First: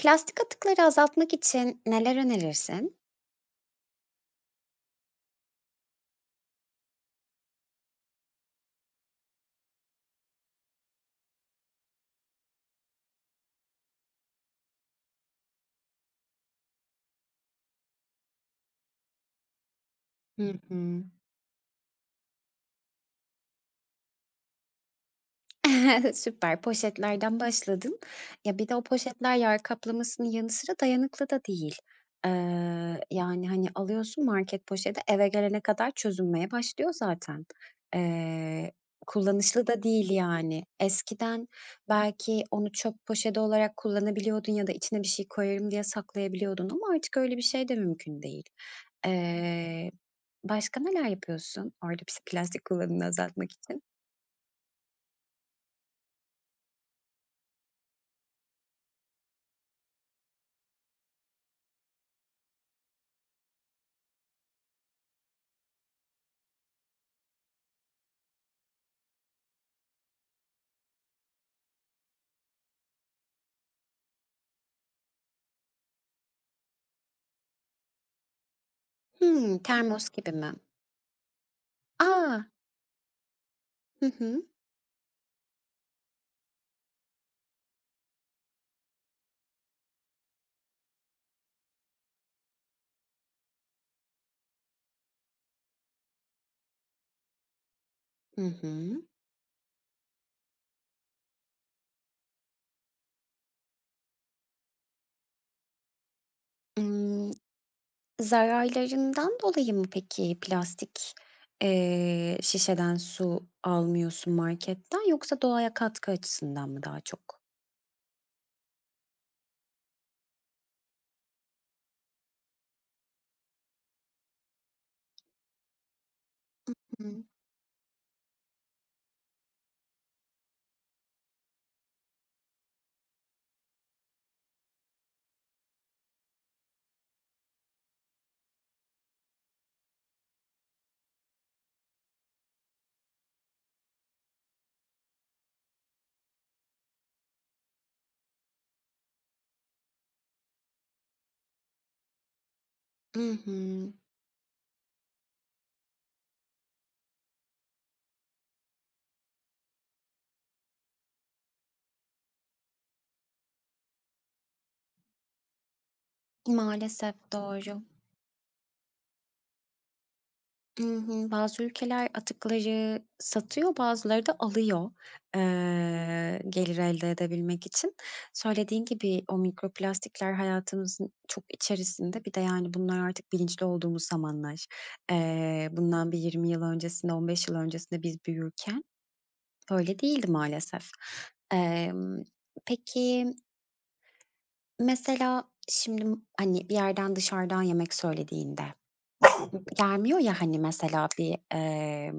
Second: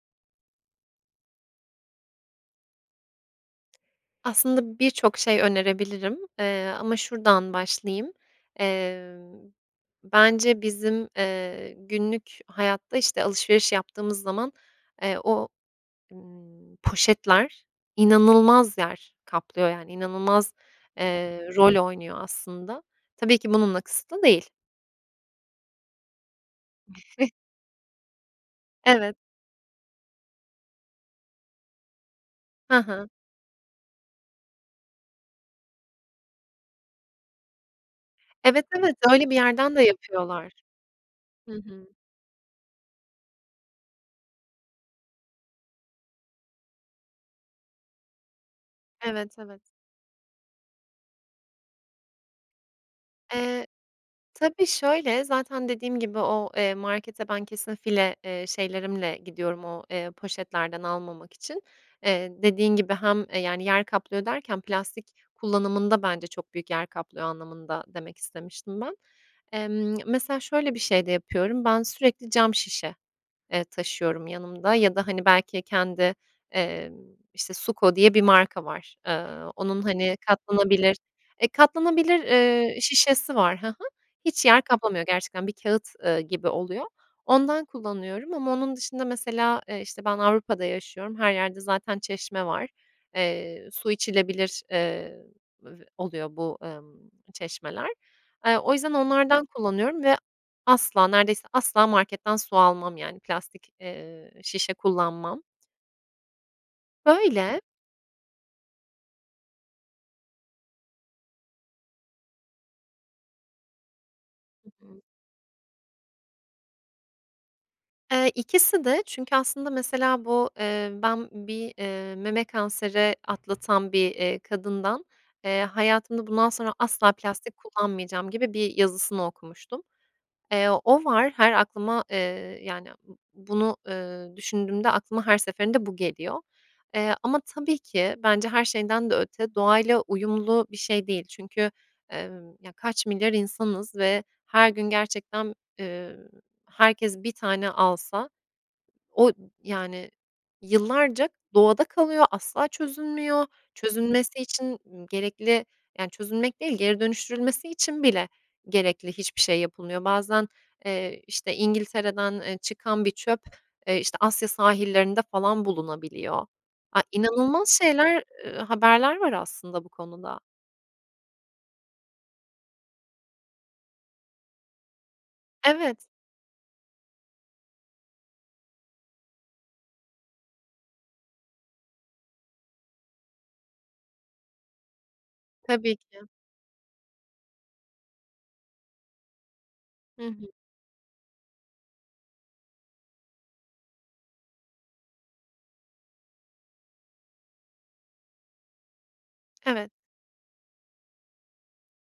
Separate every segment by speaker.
Speaker 1: Plastik atıkları azaltmak için neler önerirsin?
Speaker 2: Aslında birçok şey önerebilirim, eee, ama şuradan başlayayım, emm, bence, bizim, eee, günlük hayatta, işte, alışveriş yaptığımız zaman, eee, o, ımm, poşetler inanılmaz yer kaplıyor. Yani, inanılmaz,
Speaker 1: Hı hı.
Speaker 2: eee, rol oynuyor aslında. Tabii ki bununla kısıtlı değil.
Speaker 1: Süper, poşetlerden başladın. Ya, bir de o
Speaker 2: Evet.
Speaker 1: poşetler yer kaplamasının yanı sıra dayanıklı da değil. Eee,
Speaker 2: Ha ha.
Speaker 1: yani, hani, alıyorsun market poşeti, eve gelene kadar çözünmeye başlıyor zaten.
Speaker 2: Evet,
Speaker 1: Eee,
Speaker 2: evet. Öyle bir
Speaker 1: kullanışlı
Speaker 2: yerden de
Speaker 1: da değil,
Speaker 2: yapıyorlar.
Speaker 1: yani. Eskiden,
Speaker 2: Hı hı.
Speaker 1: belki onu çöp poşeti olarak kullanabiliyordun ya da içine bir şey koyarım diye saklayabiliyordun ama artık öyle bir şey de mümkün değil.
Speaker 2: Evet, evet.
Speaker 1: Eee, başka neler yapıyorsun orada pis plastik kullanımını azaltmak
Speaker 2: Eee,
Speaker 1: için?
Speaker 2: tabii, şöyle, zaten dediğim gibi o, eee, markete ben kesin file, eee, şeylerimle gidiyorum o, eee, poşetlerden almamak için. Eee, dediğin gibi hem, eee, yani, yer kaplıyor derken plastik kullanımında bence çok büyük yer kaplıyor anlamında demek istemiştim ben. Emm, mesela, şöyle bir şey de yapıyorum, ben sürekli cam şişe, eee, taşıyorum yanımda ya da, hani, belki kendi, eee, işte, SuCo diye bir marka var. Eee,
Speaker 1: Hımm,
Speaker 2: onun,
Speaker 1: termos
Speaker 2: hani,
Speaker 1: gibi mi?
Speaker 2: katlanabilir Eee, katlanabilir,
Speaker 1: A!
Speaker 2: eee, şişesi var, hı hı.
Speaker 1: Hı
Speaker 2: Hiç
Speaker 1: hı.
Speaker 2: yer kaplamıyor gerçekten. Bir kâğıt, ııı, gibi oluyor. Ondan kullanıyorum ama onun dışında mesela, eee, işte, ben Avrupa'da yaşıyorum. Her yerde zaten çeşme var. Eee, su içilebilir, eee, b oluyor bu, ımm, çeşmeler.
Speaker 1: Hı
Speaker 2: Eee, o yüzden
Speaker 1: hı.
Speaker 2: onlardan kullanıyorum ve asla, neredeyse asla, marketten su almam. Yani, plastik, eee, şişe kullanmam.
Speaker 1: Imm,
Speaker 2: Böyle.
Speaker 1: zararlarından dolayı mı peki, plastik, eee, şişeden su almıyorsun
Speaker 2: Hı hı.
Speaker 1: marketten, yoksa doğaya katkı açısından mı daha çok?
Speaker 2: Eee, ikisi de çünkü aslında, mesela, bu, eee, ben bir, eee, meme kanseri atlatan bir, eee, kadından, eee, "Hayatımda, bundan
Speaker 1: I
Speaker 2: sonra asla
Speaker 1: hı.
Speaker 2: plastik kullanmayacağım." gibi bir yazısını okumuştum. Eee, o var, her aklıma, eee, yani, b bunu, eee, düşündüğümde aklıma her seferinde bu geliyor. Eee, ama tabii ki, bence her şeyden de öte doğayla uyumlu bir şey değil. Çünkü, emm, ya, kaç milyar insanız ve her gün gerçekten, eee, herkes 1 tane alsa, o, yani, yıllarca doğada kalıyor, asla
Speaker 1: I
Speaker 2: çözülmüyor.
Speaker 1: hı.
Speaker 2: Çözülmesi için gerekli yani, çözülmek değil, geri dönüştürülmesi için bile gerekli hiçbir şey yapılmıyor. Bazen, eee, işte, İngiltere'den, eee, çıkan bir çöp, eee, işte, Asya sahillerinde falan bulunabiliyor. Ay,
Speaker 1: Maalesef.
Speaker 2: inanılmaz
Speaker 1: Doğru.
Speaker 2: şeyler, ııı, haberler var aslında bu konuda.
Speaker 1: I hı, bazı ülkeler atıkları satıyor, bazıları da alıyor.
Speaker 2: Evet.
Speaker 1: Eee, gelir elde edebilmek için. Söylediğin gibi o mikroplastikler hayatımızın çok içerisinde. Bir de, yani, bunlar artık bilinçli olduğumuz zamanlar. Eee,
Speaker 2: Tabii
Speaker 1: bundan bir
Speaker 2: ki.
Speaker 1: 20 yıl öncesinde, 15 yıl öncesinde biz büyürken öyle
Speaker 2: Hı
Speaker 1: değildi,
Speaker 2: hı.
Speaker 1: maalesef. Eee, peki mesela şimdi, hani, bir yerden dışarıdan yemek söylediğinde,
Speaker 2: Evet.
Speaker 1: gelmiyor ya, hani, mesela, bir, eee,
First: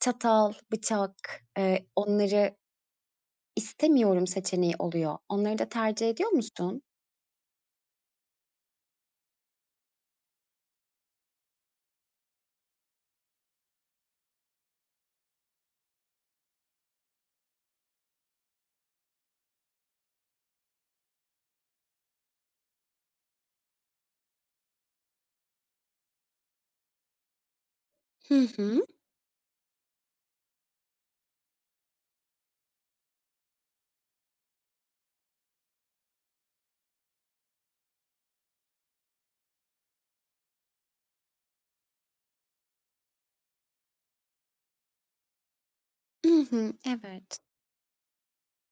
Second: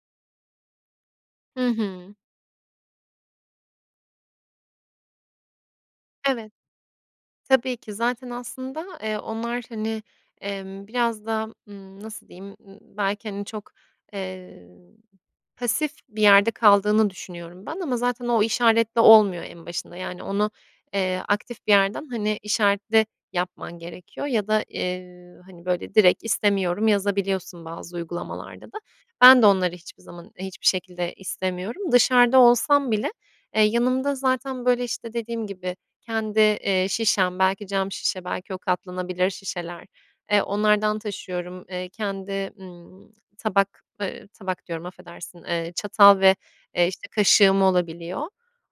Speaker 1: çatal, bıçak,
Speaker 2: Hı
Speaker 1: eee,
Speaker 2: hı.
Speaker 1: onları istemiyorum seçeneği oluyor. Onları da tercih ediyor
Speaker 2: Evet.
Speaker 1: musun?
Speaker 2: Tabii ki, zaten aslında, eee, onlar, hani, emm, biraz daha, ımm, nasıl diyeyim, ımm, belki, hani, çok, eee, pasif bir yerde kaldığını düşünüyorum ben. Ama zaten o işaretle olmuyor en başında. Yani, onu, eee, aktif bir yerden, hani, işaretle yapman gerekiyor ya da, eee, hani, böyle, direkt “İstemiyorum” yazabiliyorsun bazı
Speaker 1: Hı
Speaker 2: uygulamalarda da.
Speaker 1: hı.
Speaker 2: Ben de onları hiçbir zaman, hiçbir şekilde istemiyorum. Dışarıda olsam bile, eee, yanımda zaten, böyle, işte, dediğim gibi, kendi, eee, şişem, belki cam şişe, belki o katlanabilir şişeler, eee, onlardan taşıyorum. Eee, kendi, ımm, tabak, ııı, tabak diyorum, affedersin, eee, çatal ve,
Speaker 1: I hı.
Speaker 2: eee, işte,
Speaker 1: Evet.
Speaker 2: kaşığım olabiliyor.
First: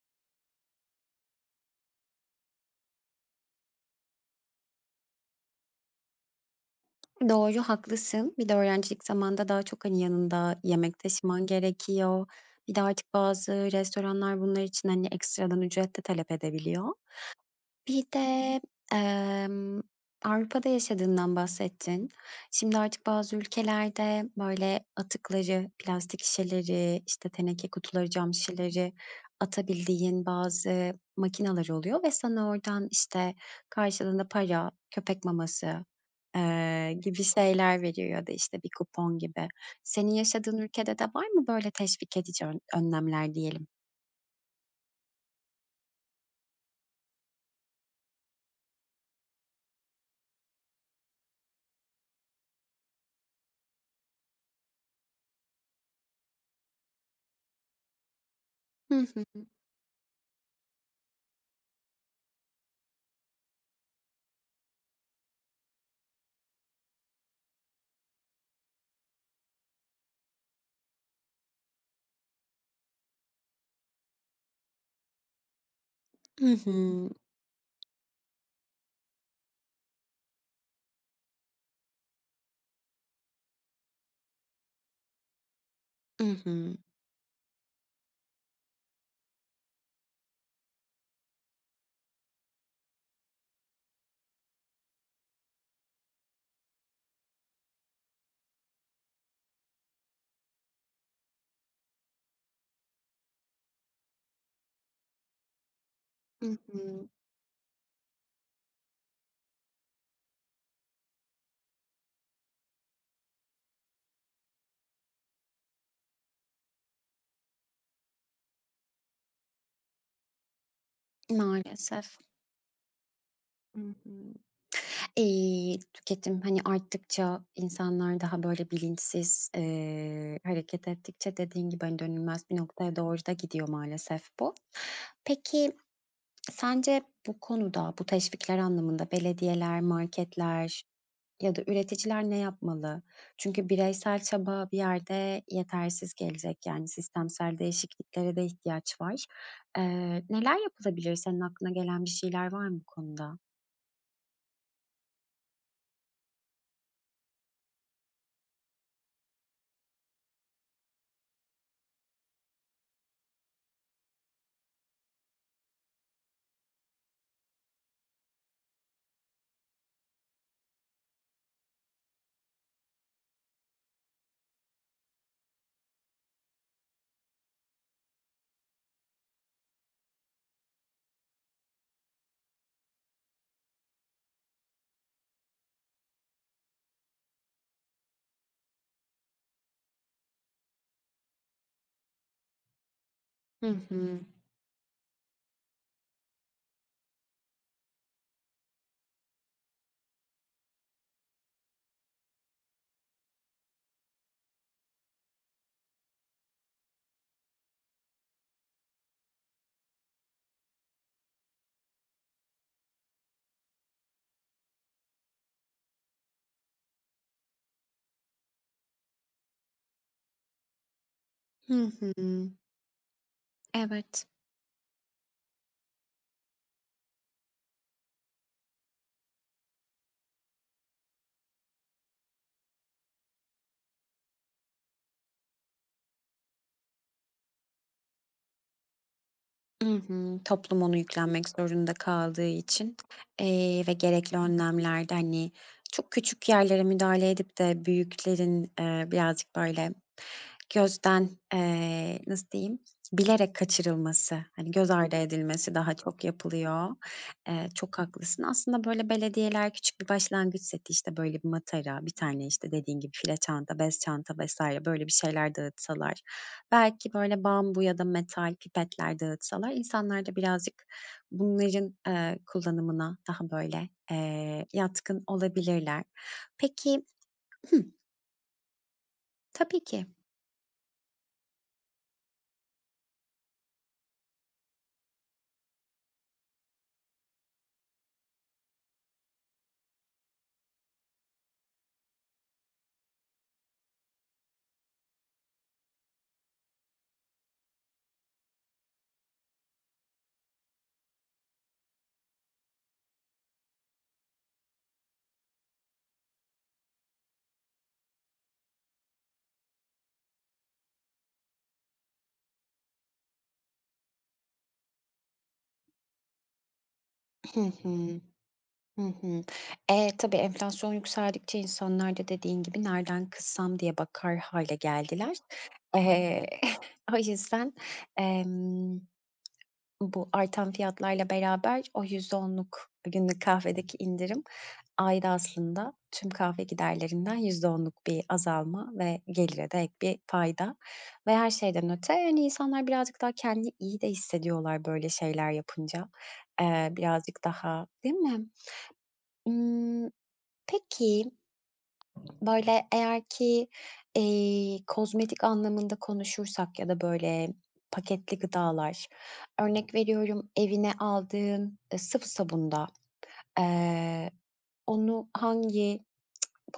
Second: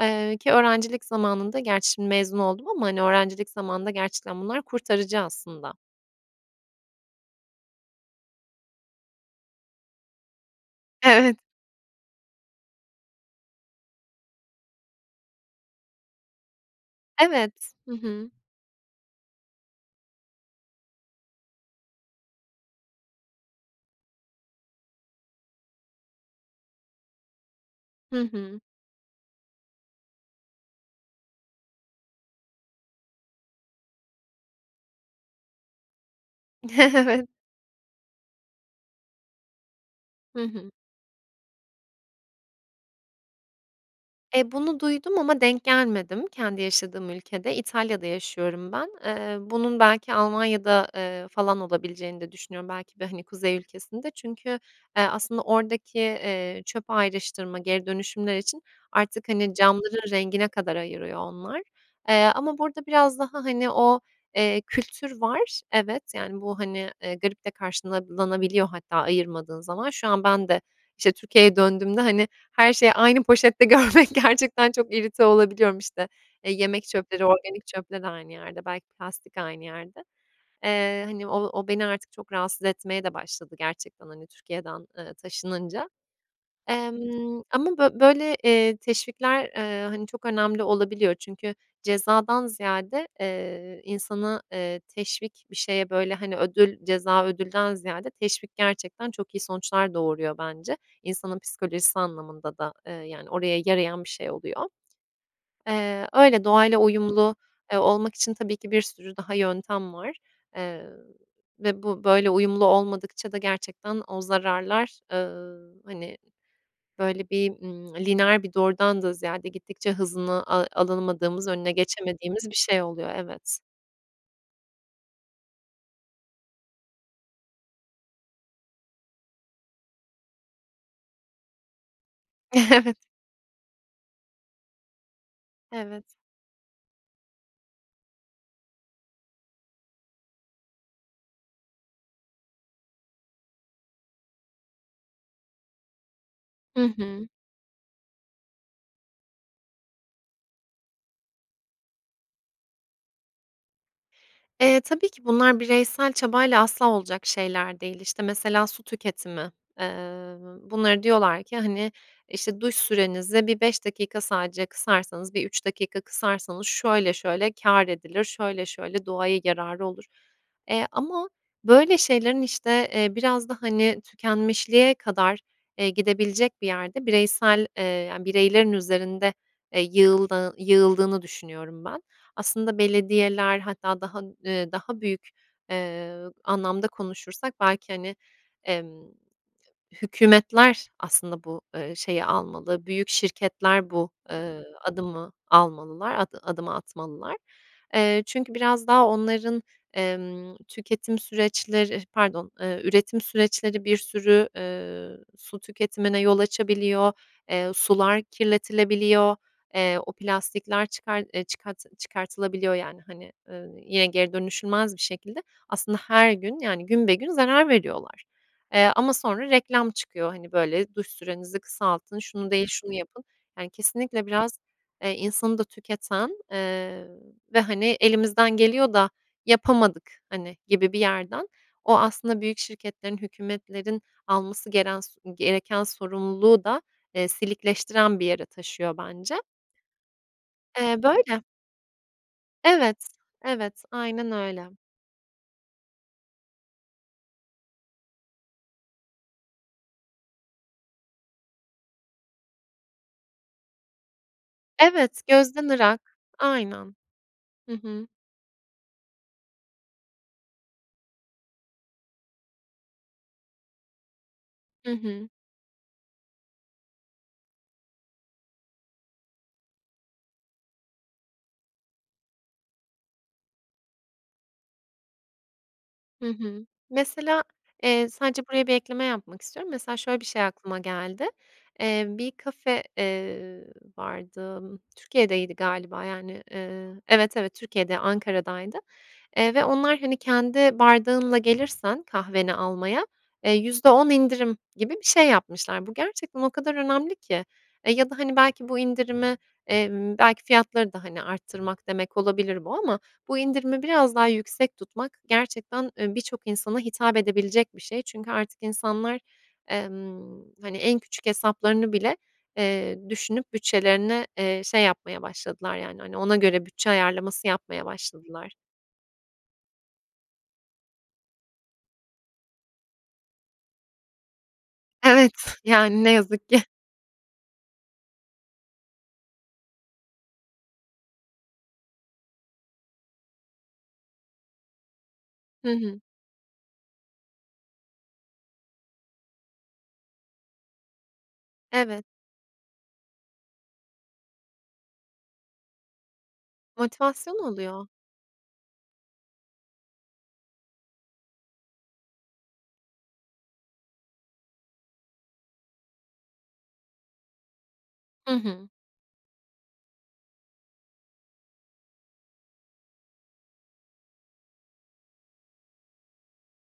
Speaker 2: Eee, ki öğrencilik zamanında, gerçi mezun oldum ama, hani, öğrencilik zamanında gerçekten bunlar kurtarıcı aslında.
Speaker 1: Doğru, haklısın. Bir de öğrencilik zamanında daha çok, hani, yanında yemek
Speaker 2: Evet.
Speaker 1: taşıman gerekiyor. Bir de artık bazı restoranlar bunlar için, hani, ekstradan ücret de talep edebiliyor.
Speaker 2: Evet, hı
Speaker 1: Bir
Speaker 2: hı.
Speaker 1: de, emm, Avrupa'da yaşadığından bahsettin. Şimdi artık bazı ülkelerde, böyle, atıkları, plastik şişeleri, işte, teneke kutuları,
Speaker 2: Hı
Speaker 1: cam
Speaker 2: hı.
Speaker 1: şişeleri atabildiğin bazı makinalar oluyor ve sana oradan, işte, karşılığında para, köpek maması, eee, gibi
Speaker 2: Evet.
Speaker 1: şeyler veriyor ya da, işte, bir kupon gibi. Senin
Speaker 2: Hı
Speaker 1: yaşadığın
Speaker 2: hı.
Speaker 1: ülkede de var mı böyle teşvik edici ön önlemler diyelim?
Speaker 2: Eee, bunu duydum ama denk gelmedim kendi yaşadığım ülkede. İtalya'da yaşıyorum ben. Eee, bunun belki Almanya'da, eee, falan olabileceğini de düşünüyorum, belki de, hani, kuzey ülkesinde. Çünkü, eee, aslında oradaki, eee, çöp ayrıştırma, geri dönüşümler için
Speaker 1: Hı
Speaker 2: artık,
Speaker 1: hı.
Speaker 2: hani, camların rengine kadar ayırıyor onlar. Eee, ama burada biraz daha, hani o, eee, kültür var. Evet, yani, bu, hani, eee, garip de karşılanabiliyor hatta ayırmadığın zaman. Şu an ben de, işte, Türkiye'ye döndüğümde, hani, her şeyi aynı poşette görmek... Gerçekten çok irite olabiliyorum. İşte, eee,
Speaker 1: I hı.
Speaker 2: yemek çöpleri organik çöple de aynı yerde, belki plastik aynı yerde. Eee, hani, o o beni artık çok rahatsız etmeye de başladı gerçekten, hani, Türkiye'den, eee, taşınınca.
Speaker 1: I hı.
Speaker 2: Emm, ama bö böyle, eee, teşvikler, eee, hani, çok önemli olabiliyor çünkü cezadan ziyade, eee, insana, eee, teşvik bir şeye, böyle, hani, ödül ceza, ödülden ziyade teşvik gerçekten çok iyi sonuçlar doğuruyor bence. İnsanın psikolojisi anlamında da, eee, yani oraya yarayan bir şey oluyor. Eee, öyle,
Speaker 1: Hı
Speaker 2: doğayla
Speaker 1: hı.
Speaker 2: uyumlu, eee, olmak için tabii ki bir sürü daha yöntem var. Eee, ve bu böyle uyumlu olmadıkça da gerçekten o zararlar, ııı, hani, böyle, bir, ımm, lineer bir doğrudan da ziyade gittikçe hızını a alınamadığımız, önüne
Speaker 1: Maalesef.
Speaker 2: geçemediğimiz bir şey oluyor, evet.
Speaker 1: Hı hı. İii, tüketim, hani, arttıkça insanlar daha, böyle, bilinçsiz, eee, hareket ettikçe, dediğin gibi, hani, dönülmez bir noktaya
Speaker 2: Evet.
Speaker 1: doğru da gidiyor maalesef bu. Peki
Speaker 2: Evet.
Speaker 1: sence bu konuda -bu teşvikler anlamında belediyeler, marketler ya da üreticiler ne yapmalı? Çünkü bireysel çaba bir yerde yetersiz gelecek.
Speaker 2: Hı
Speaker 1: Yani,
Speaker 2: hı.
Speaker 1: sistemsel değişikliklere de ihtiyaç var. Eee, neler yapılabilir? Senin aklına gelen bir şeyler var mı bu konuda?
Speaker 2: E, tabii ki bunlar bireysel çabayla asla olacak şeyler değil. İşte, mesela, su tüketimi, eee, bunları diyorlar ki, hani, işte, duş sürenizi bir 5 dakika sadece kısarsanız, bir 3 dakika kısarsanız şöyle şöyle kâr edilir, şöyle şöyle doğaya yararı olur. Eee, ama, böyle, şeylerin, işte, eee, biraz da, hani, tükenmişliğe kadar, eee, gidebilecek bir yerde bireysel, eee, yani, bireylerin üzerinde, eee, yığıldığı yığıldığını düşünüyorum ben. Aslında belediyeler, hatta daha ııı, daha büyük, eee, anlamda konuşursak belki, hani, emm, hükûmetler aslında bu, ııı, şeyi almalı, büyük
Speaker 1: Hı
Speaker 2: şirketler bu,
Speaker 1: hı.
Speaker 2: ııı, adımı almalılar, ad adımı atmalılar. Eee, çünkü biraz daha onların, emm, tüketim süreçleri Pardon, eee, üretim süreçleri bir sürü, ııı, su tüketimine yol açabiliyor, eee, sular kirletilebiliyor, eee, o plastikler çıkar eee, çıkart çıkartılabiliyor. Yani, hani, ııı, ye geri dönüşülmez bir şekilde aslında her gün, yani, günbegün zarar veriyorlar. Eee, ama sonra reklam çıkıyor, hani, böyle, duş sürenizi
Speaker 1: Hı
Speaker 2: kısaltın, şunu
Speaker 1: hı.
Speaker 2: değil, şunu yapın. Yani, kesinlikle
Speaker 1: Evet.
Speaker 2: biraz, eee, insanı da tüketen, eee, ve, hani, elimizden geliyor da yapamadık, hani, gibi bir yerden. O aslında büyük şirketlerin, hükûmetlerin alması geren s gereken sorumluluğu da, eee, silikleştiren bir yere taşıyor bence.
Speaker 1: Hı hı, toplum onu
Speaker 2: Eee, böyle.
Speaker 1: yüklenmek zorunda kaldığı
Speaker 2: Evet,
Speaker 1: için, eee,
Speaker 2: evet.
Speaker 1: ve
Speaker 2: Aynen
Speaker 1: gerekli
Speaker 2: öyle.
Speaker 1: önlemlerde, hani, çok küçük yerlere müdahale edip de büyüklerin, eee, birazcık, böyle, gözden, eee, nasıl diyeyim, bilerek kaçırılması, hani, göz ardı
Speaker 2: Evet, gözden
Speaker 1: edilmesi daha
Speaker 2: ırak.
Speaker 1: çok yapılıyor.
Speaker 2: Aynen.
Speaker 1: Eee,
Speaker 2: Hı
Speaker 1: çok
Speaker 2: hı.
Speaker 1: haklısın. Aslında, böyle, belediyeler küçük bir başlangıç seti, işte, böyle, bir matara, bir tane, işte, dediğin gibi file çanta, bez çanta vs.
Speaker 2: Hı
Speaker 1: böyle bir
Speaker 2: hı.
Speaker 1: şeyler dağıtsalar, belki, böyle, bambu ya da metal pipetler dağıtsalar insanlar da birazcık bunların, eee, kullanımına daha, böyle, eee, yatkın olabilirler.
Speaker 2: Hı hı.
Speaker 1: Peki
Speaker 2: Mesela,
Speaker 1: Hı.
Speaker 2: eee, sadece buraya bir ekleme yapmak istiyorum.
Speaker 1: Tabii
Speaker 2: Mesela,
Speaker 1: ki.
Speaker 2: şöyle bir şey aklıma geldi. Eee, bir kafe, eee, vardı, Türkiye'deydi galiba, yani, ııı, evet, evet, Türkiye'de, Ankara'daydı. Eee, ve onlar, hani, kendi bardağınla gelirsen kahveni almaya, eee, %10 indirim gibi bir şey yapmışlar. Bu gerçekten o kadar önemli ki, eee, ya da, hani, belki bu indirimi, emm, belki fiyatları da, hani, arttırmak demek olabilir bu ama bu indirimi biraz daha yüksek tutmak gerçekten, eee, birçok insana hitap edebilecek bir şey. Çünkü artık insanlar, emm, hani, en küçük hesaplarını bile, eee, düşünüp bütçelerini, eee, şey, yapmaya başladılar. Yani, hani, ona göre bütçe ayarlaması
Speaker 1: Hı
Speaker 2: yapmaya
Speaker 1: hı.
Speaker 2: başladılar.
Speaker 1: Hı hı. E, tabii enflasyon yükseldikçe insanlar da dediğin gibi nereden kıssam diye bakar hâle
Speaker 2: Evet,
Speaker 1: geldiler.
Speaker 2: yani, ne
Speaker 1: Eee,
Speaker 2: yazık ki.
Speaker 1: o yüzden, emm, bu artan fiyatlarla beraber o %10’luk günlük kahvedeki indirim ayda
Speaker 2: Hı
Speaker 1: aslında
Speaker 2: hı.
Speaker 1: tüm kahve giderlerinden %10’luk bir azalma ve gelire de ek bir fayda. Ve her şeyden
Speaker 2: Evet.
Speaker 1: öte, hani, insanlar birazcık daha kendini iyi de hissediyorlar, böyle, şeyler yapınca. Eee,
Speaker 2: Motivasyon
Speaker 1: birazcık daha
Speaker 2: oluyor.
Speaker 1: Değil mi? Imm, peki, böyle, eğer ki, eee, kozmetik anlamında konuşursak ya da, böyle,
Speaker 2: Hı
Speaker 1: paketli
Speaker 2: hı.
Speaker 1: gıdalar, örnek veriyorum, evine aldığın, eee, sıvı sabunda, eee, onu hangi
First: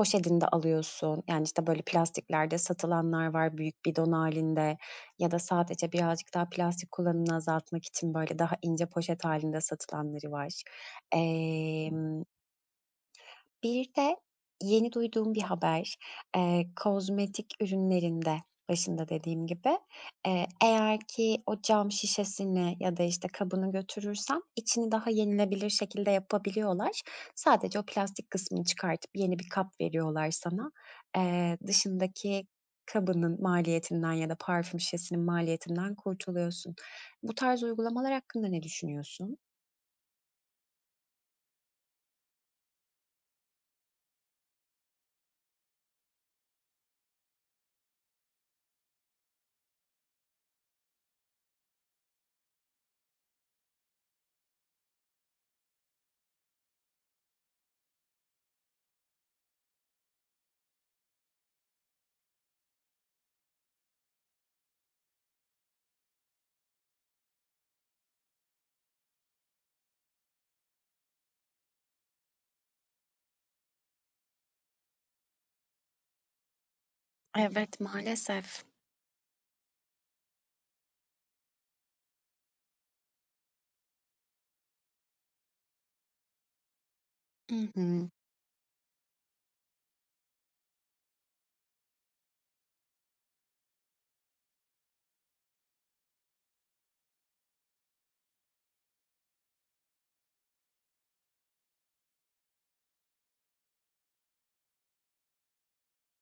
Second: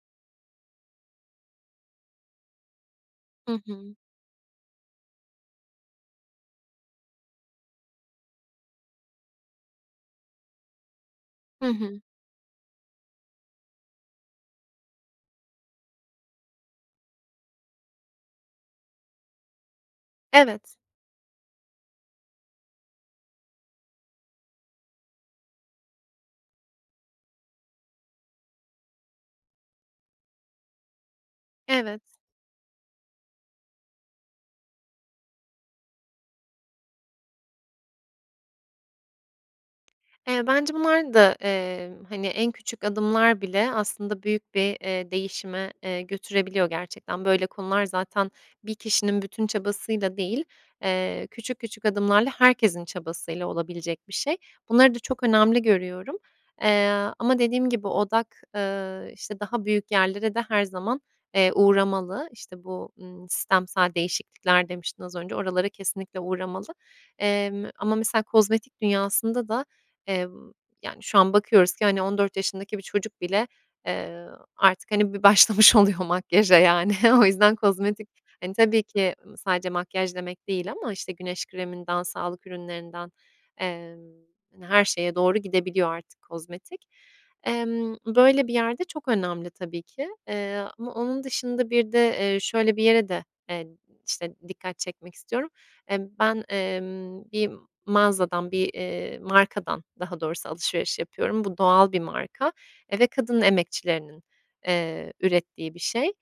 Speaker 1: poşetinde alıyorsun? Yani, işte, böyle, plastiklerde satılanlar var,
Speaker 2: Hı
Speaker 1: büyük
Speaker 2: hı.
Speaker 1: bidon hâlinde ya da sadece birazcık daha plastik kullanımını azaltmak için, böyle, daha ince poşet hâlinde satılanları var.
Speaker 2: Hı hı.
Speaker 1: Emm Bir de yeni duyduğum bir haber. Eee, kozmetik ürünlerinde, başında dediğim gibi, eee,
Speaker 2: Evet.
Speaker 1: eğer ki o cam şişesini ya da, işte, kabını götürürsem içini daha yenilebilir şekilde yapabiliyorlar. Sadece o plastik kısmını çıkartıp yeni bir kap veriyorlar sana. Eee,
Speaker 2: Evet.
Speaker 1: dışındaki kabının maliyetinden ya da parfüm şişesinin maliyetinden kurtuluyorsun. Bu tarz uygulamalar hakkında ne düşünüyorsun?
Speaker 2: Eee, bence bunlar da, eee, hani, en küçük adımlar bile aslında büyük bir, eee, değişime, eee, götürebiliyor gerçekten. Böyle konular zaten bir kişinin bütün çabasıyla değil, eee, küçük küçük adımlarla herkesin çabasıyla olabilecek bir şey. Bunları da çok önemli görüyorum. Eee, ama dediğim gibi; odak, ııı, işte daha büyük yerlere de her zaman, eee, uğramalı. İşte, bu, ııı, sistemsel değişiklikler demiştin az önce, oralara kesinlikle uğramalı. Emm, ama mesela kozmetik dünyasında da, eee, yani, şu an bakıyoruz ki, hani, 14 yaşındaki bir çocuk bile, eee, artık, hani, bir başlamış oluyor makyaja, yani. O yüzden
Speaker 1: Evet,
Speaker 2: kozmetik hani,
Speaker 1: maalesef.
Speaker 2: tabii ki, ımm, sadece makyaj demek değil ama, işte, güneş kreminden, sağlık ürünlerinden, emm, hani, her şeye doğru gidebiliyor artık kozmetik.
Speaker 1: I
Speaker 2: Emm,
Speaker 1: hı.
Speaker 2: böyle bir yerde çok önemli tabii ki, eee, ama onun dışında bir de, eee, şöyle bir yere de, eee, işte, dikkat çekmek istiyorum. Emm, ben, emm, bir mağazadan bir, eee, markadan, daha doğrusu alışveriş yapıyorum. Bu doğal bir marka. Eee, ve kadın emekçilerinin, eee, ürettiği bir şey.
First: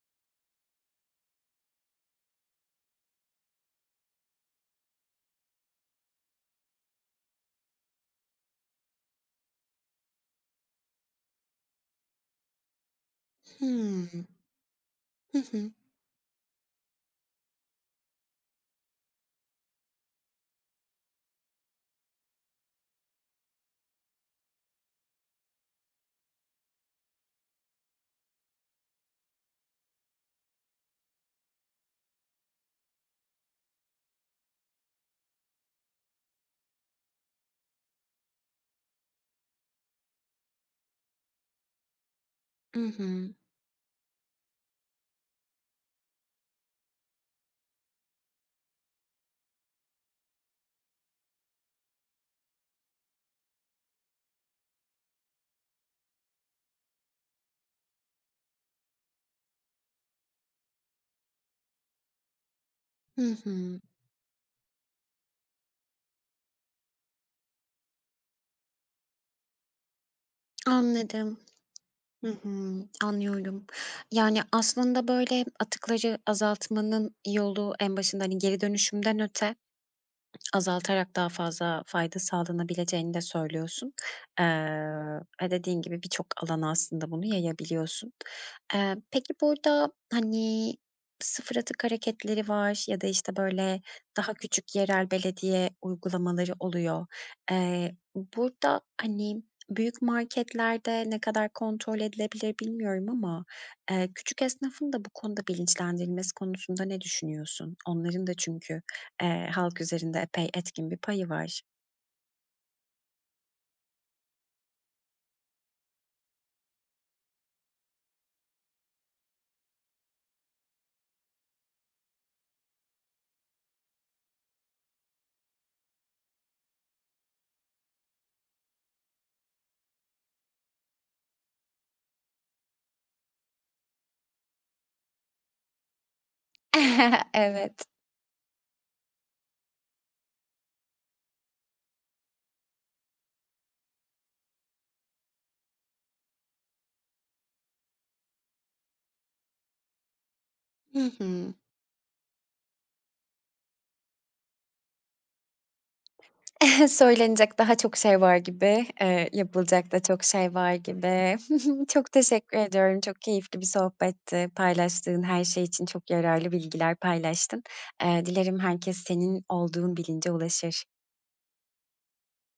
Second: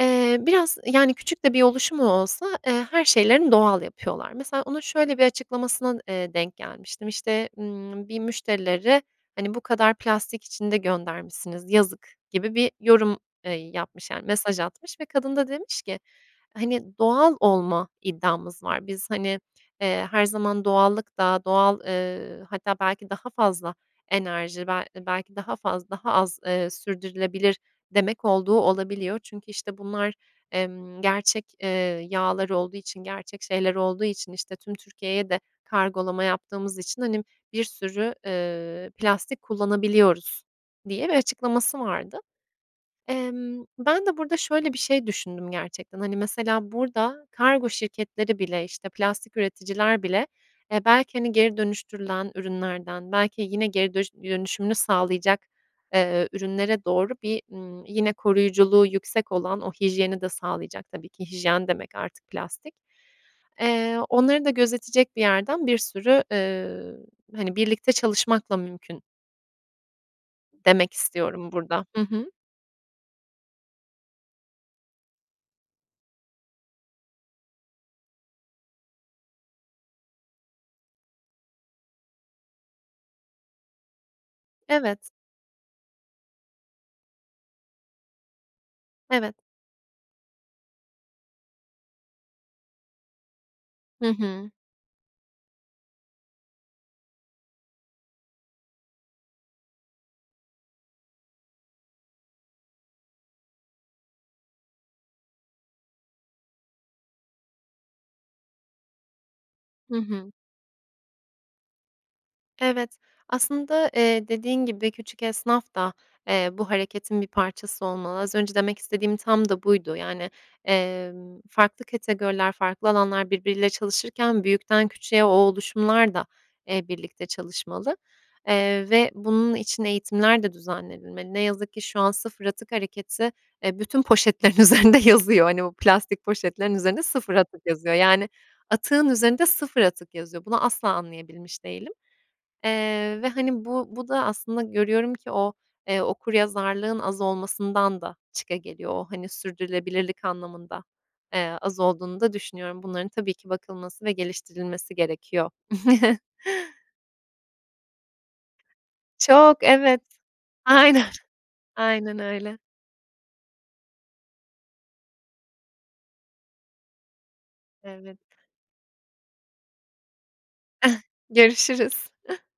Speaker 2: Eee, biraz, yani, küçük de bir oluşumu olsa, eee, her şeylerini doğal yapıyorlar. Mesela onun şöyle bir açıklamasına, eee, denk gelmiştim, işte, ımm, bir müşterileri, hani, "Bu kadar plastik içinde göndermişsiniz, yazık!" gibi bir yorum, eee,
Speaker 1: Hıı.
Speaker 2: yapmış, yani, mesaj atmış ve kadın
Speaker 1: Hı
Speaker 2: da
Speaker 1: hı.
Speaker 2: demiş ki, hani, "Doğal olma iddiamız var. Biz, hani, eee, her zaman doğallık da, doğal eee, hatta belki daha fazla enerji, bel belki daha fazla daha az sürdürülebilir demek olduğu olabiliyor. Çünkü işte bunlar, emm, gerçek, eee, yağlar olduğu için, gerçek şeyler olduğu için, işte, tüm Türkiye'ye de kargolama yaptığımız için, hani, bir sürü, eee, plastik kullanabiliyoruz." diye bir açıklaması vardı.
Speaker 1: I hı.
Speaker 2: Emm, ben de burada şöyle bir şey düşündüm gerçekten, hani, mesela burada kargo şirketleri bile, işte, plastik üreticiler bile, eee, belki, hani, geri dönüştürülen ürünlerden belki yine geri dönüş dönüşümünü sağlayacak, eee, ürünlere doğru bir, ımm, yine koruyuculuğu yüksek olan o hijyeni de sağlayacak tabii ki. Hijyen demek artık plastik.
Speaker 1: Hı hı.
Speaker 2: Eee, onları da gözetecek bir yerden bir sürü, eee, hani, birlikte çalışmakla mümkün demek
Speaker 1: Anladım.
Speaker 2: istiyorum burada. Hı
Speaker 1: Hı
Speaker 2: hı.
Speaker 1: hı, anlıyorum. Yani, aslında böyle atıkları azaltmanın yolu en başında, hani, geri dönüşümden öte, azaltarak daha fazla fayda sağlanabileceğini de söylüyorsun. Eee,
Speaker 2: Evet.
Speaker 1: ve dediğin gibi birçok alana aslında bunu yayabiliyorsun. Eee, peki,
Speaker 2: Evet.
Speaker 1: burada, hani, sıfır atık hareketleri var ya da, işte, böyle,
Speaker 2: Hı
Speaker 1: daha
Speaker 2: hı.
Speaker 1: küçük yerel belediye uygulamaları oluyor. Eee, burada, hani, büyük marketlerde ne kadar kontrol edilebilir bilmiyorum ama, eee, küçük esnafın da bu konuda bilinçlendirilmesi konusunda ne düşünüyorsun? Onların da çünkü, eee, halk
Speaker 2: Hı
Speaker 1: üzerinde
Speaker 2: hı.
Speaker 1: epey etkin bir payı var.
Speaker 2: Evet. Aslında, eee, dediğin gibi, küçük esnaf da, eee, bu hareketin bir parçası olmalı. Az önce demek istediğim tam da buydu. Yani, emm, farklı kategoriler, farklı alanlar birbiriyle çalışırken, büyükten küçüğe o oluşumlar da, eee, birlikte çalışmalı, eee, ve bunun için eğitimler de düzenlenilmeli. Ne yazık ki şu an sıfır atık hareketi, eee, bütün poşetlerin üzerinde yazıyor. Hani, o plastik poşetlerin üzerinde sıfır atık
Speaker 1: Evet.
Speaker 2: yazıyor yani atığın üzerinde sıfır atık yazıyor. Bunu asla anlayabilmiş değilim, eee, ve hani bu bu da aslında görüyorum ki o, eee, okuryazarlığın az olmasından da çıkageliyor. O, hani sürdürülebilirlik anlamında,
Speaker 1: Hı hı.
Speaker 2: eee, az olduğunu da düşünüyorum. Bunların tabii ki bakılması ve geliştirilmesi gerekiyor.
Speaker 1: Söylenecek daha çok şey var gibi, eee,
Speaker 2: Çok,
Speaker 1: yapılacak da
Speaker 2: evet.
Speaker 1: çok şey var
Speaker 2: Aynen,
Speaker 1: gibi. Çok
Speaker 2: aynen
Speaker 1: teşekkür
Speaker 2: öyle.
Speaker 1: ediyorum. Çok keyifli bir sohbetti. Paylaştığın her şey için çok yararlı bilgiler paylaştın.
Speaker 2: Evet.
Speaker 1: Eee, dilerim herkes senin olduğun bilince ulaşır.
Speaker 2: Görüşürüz.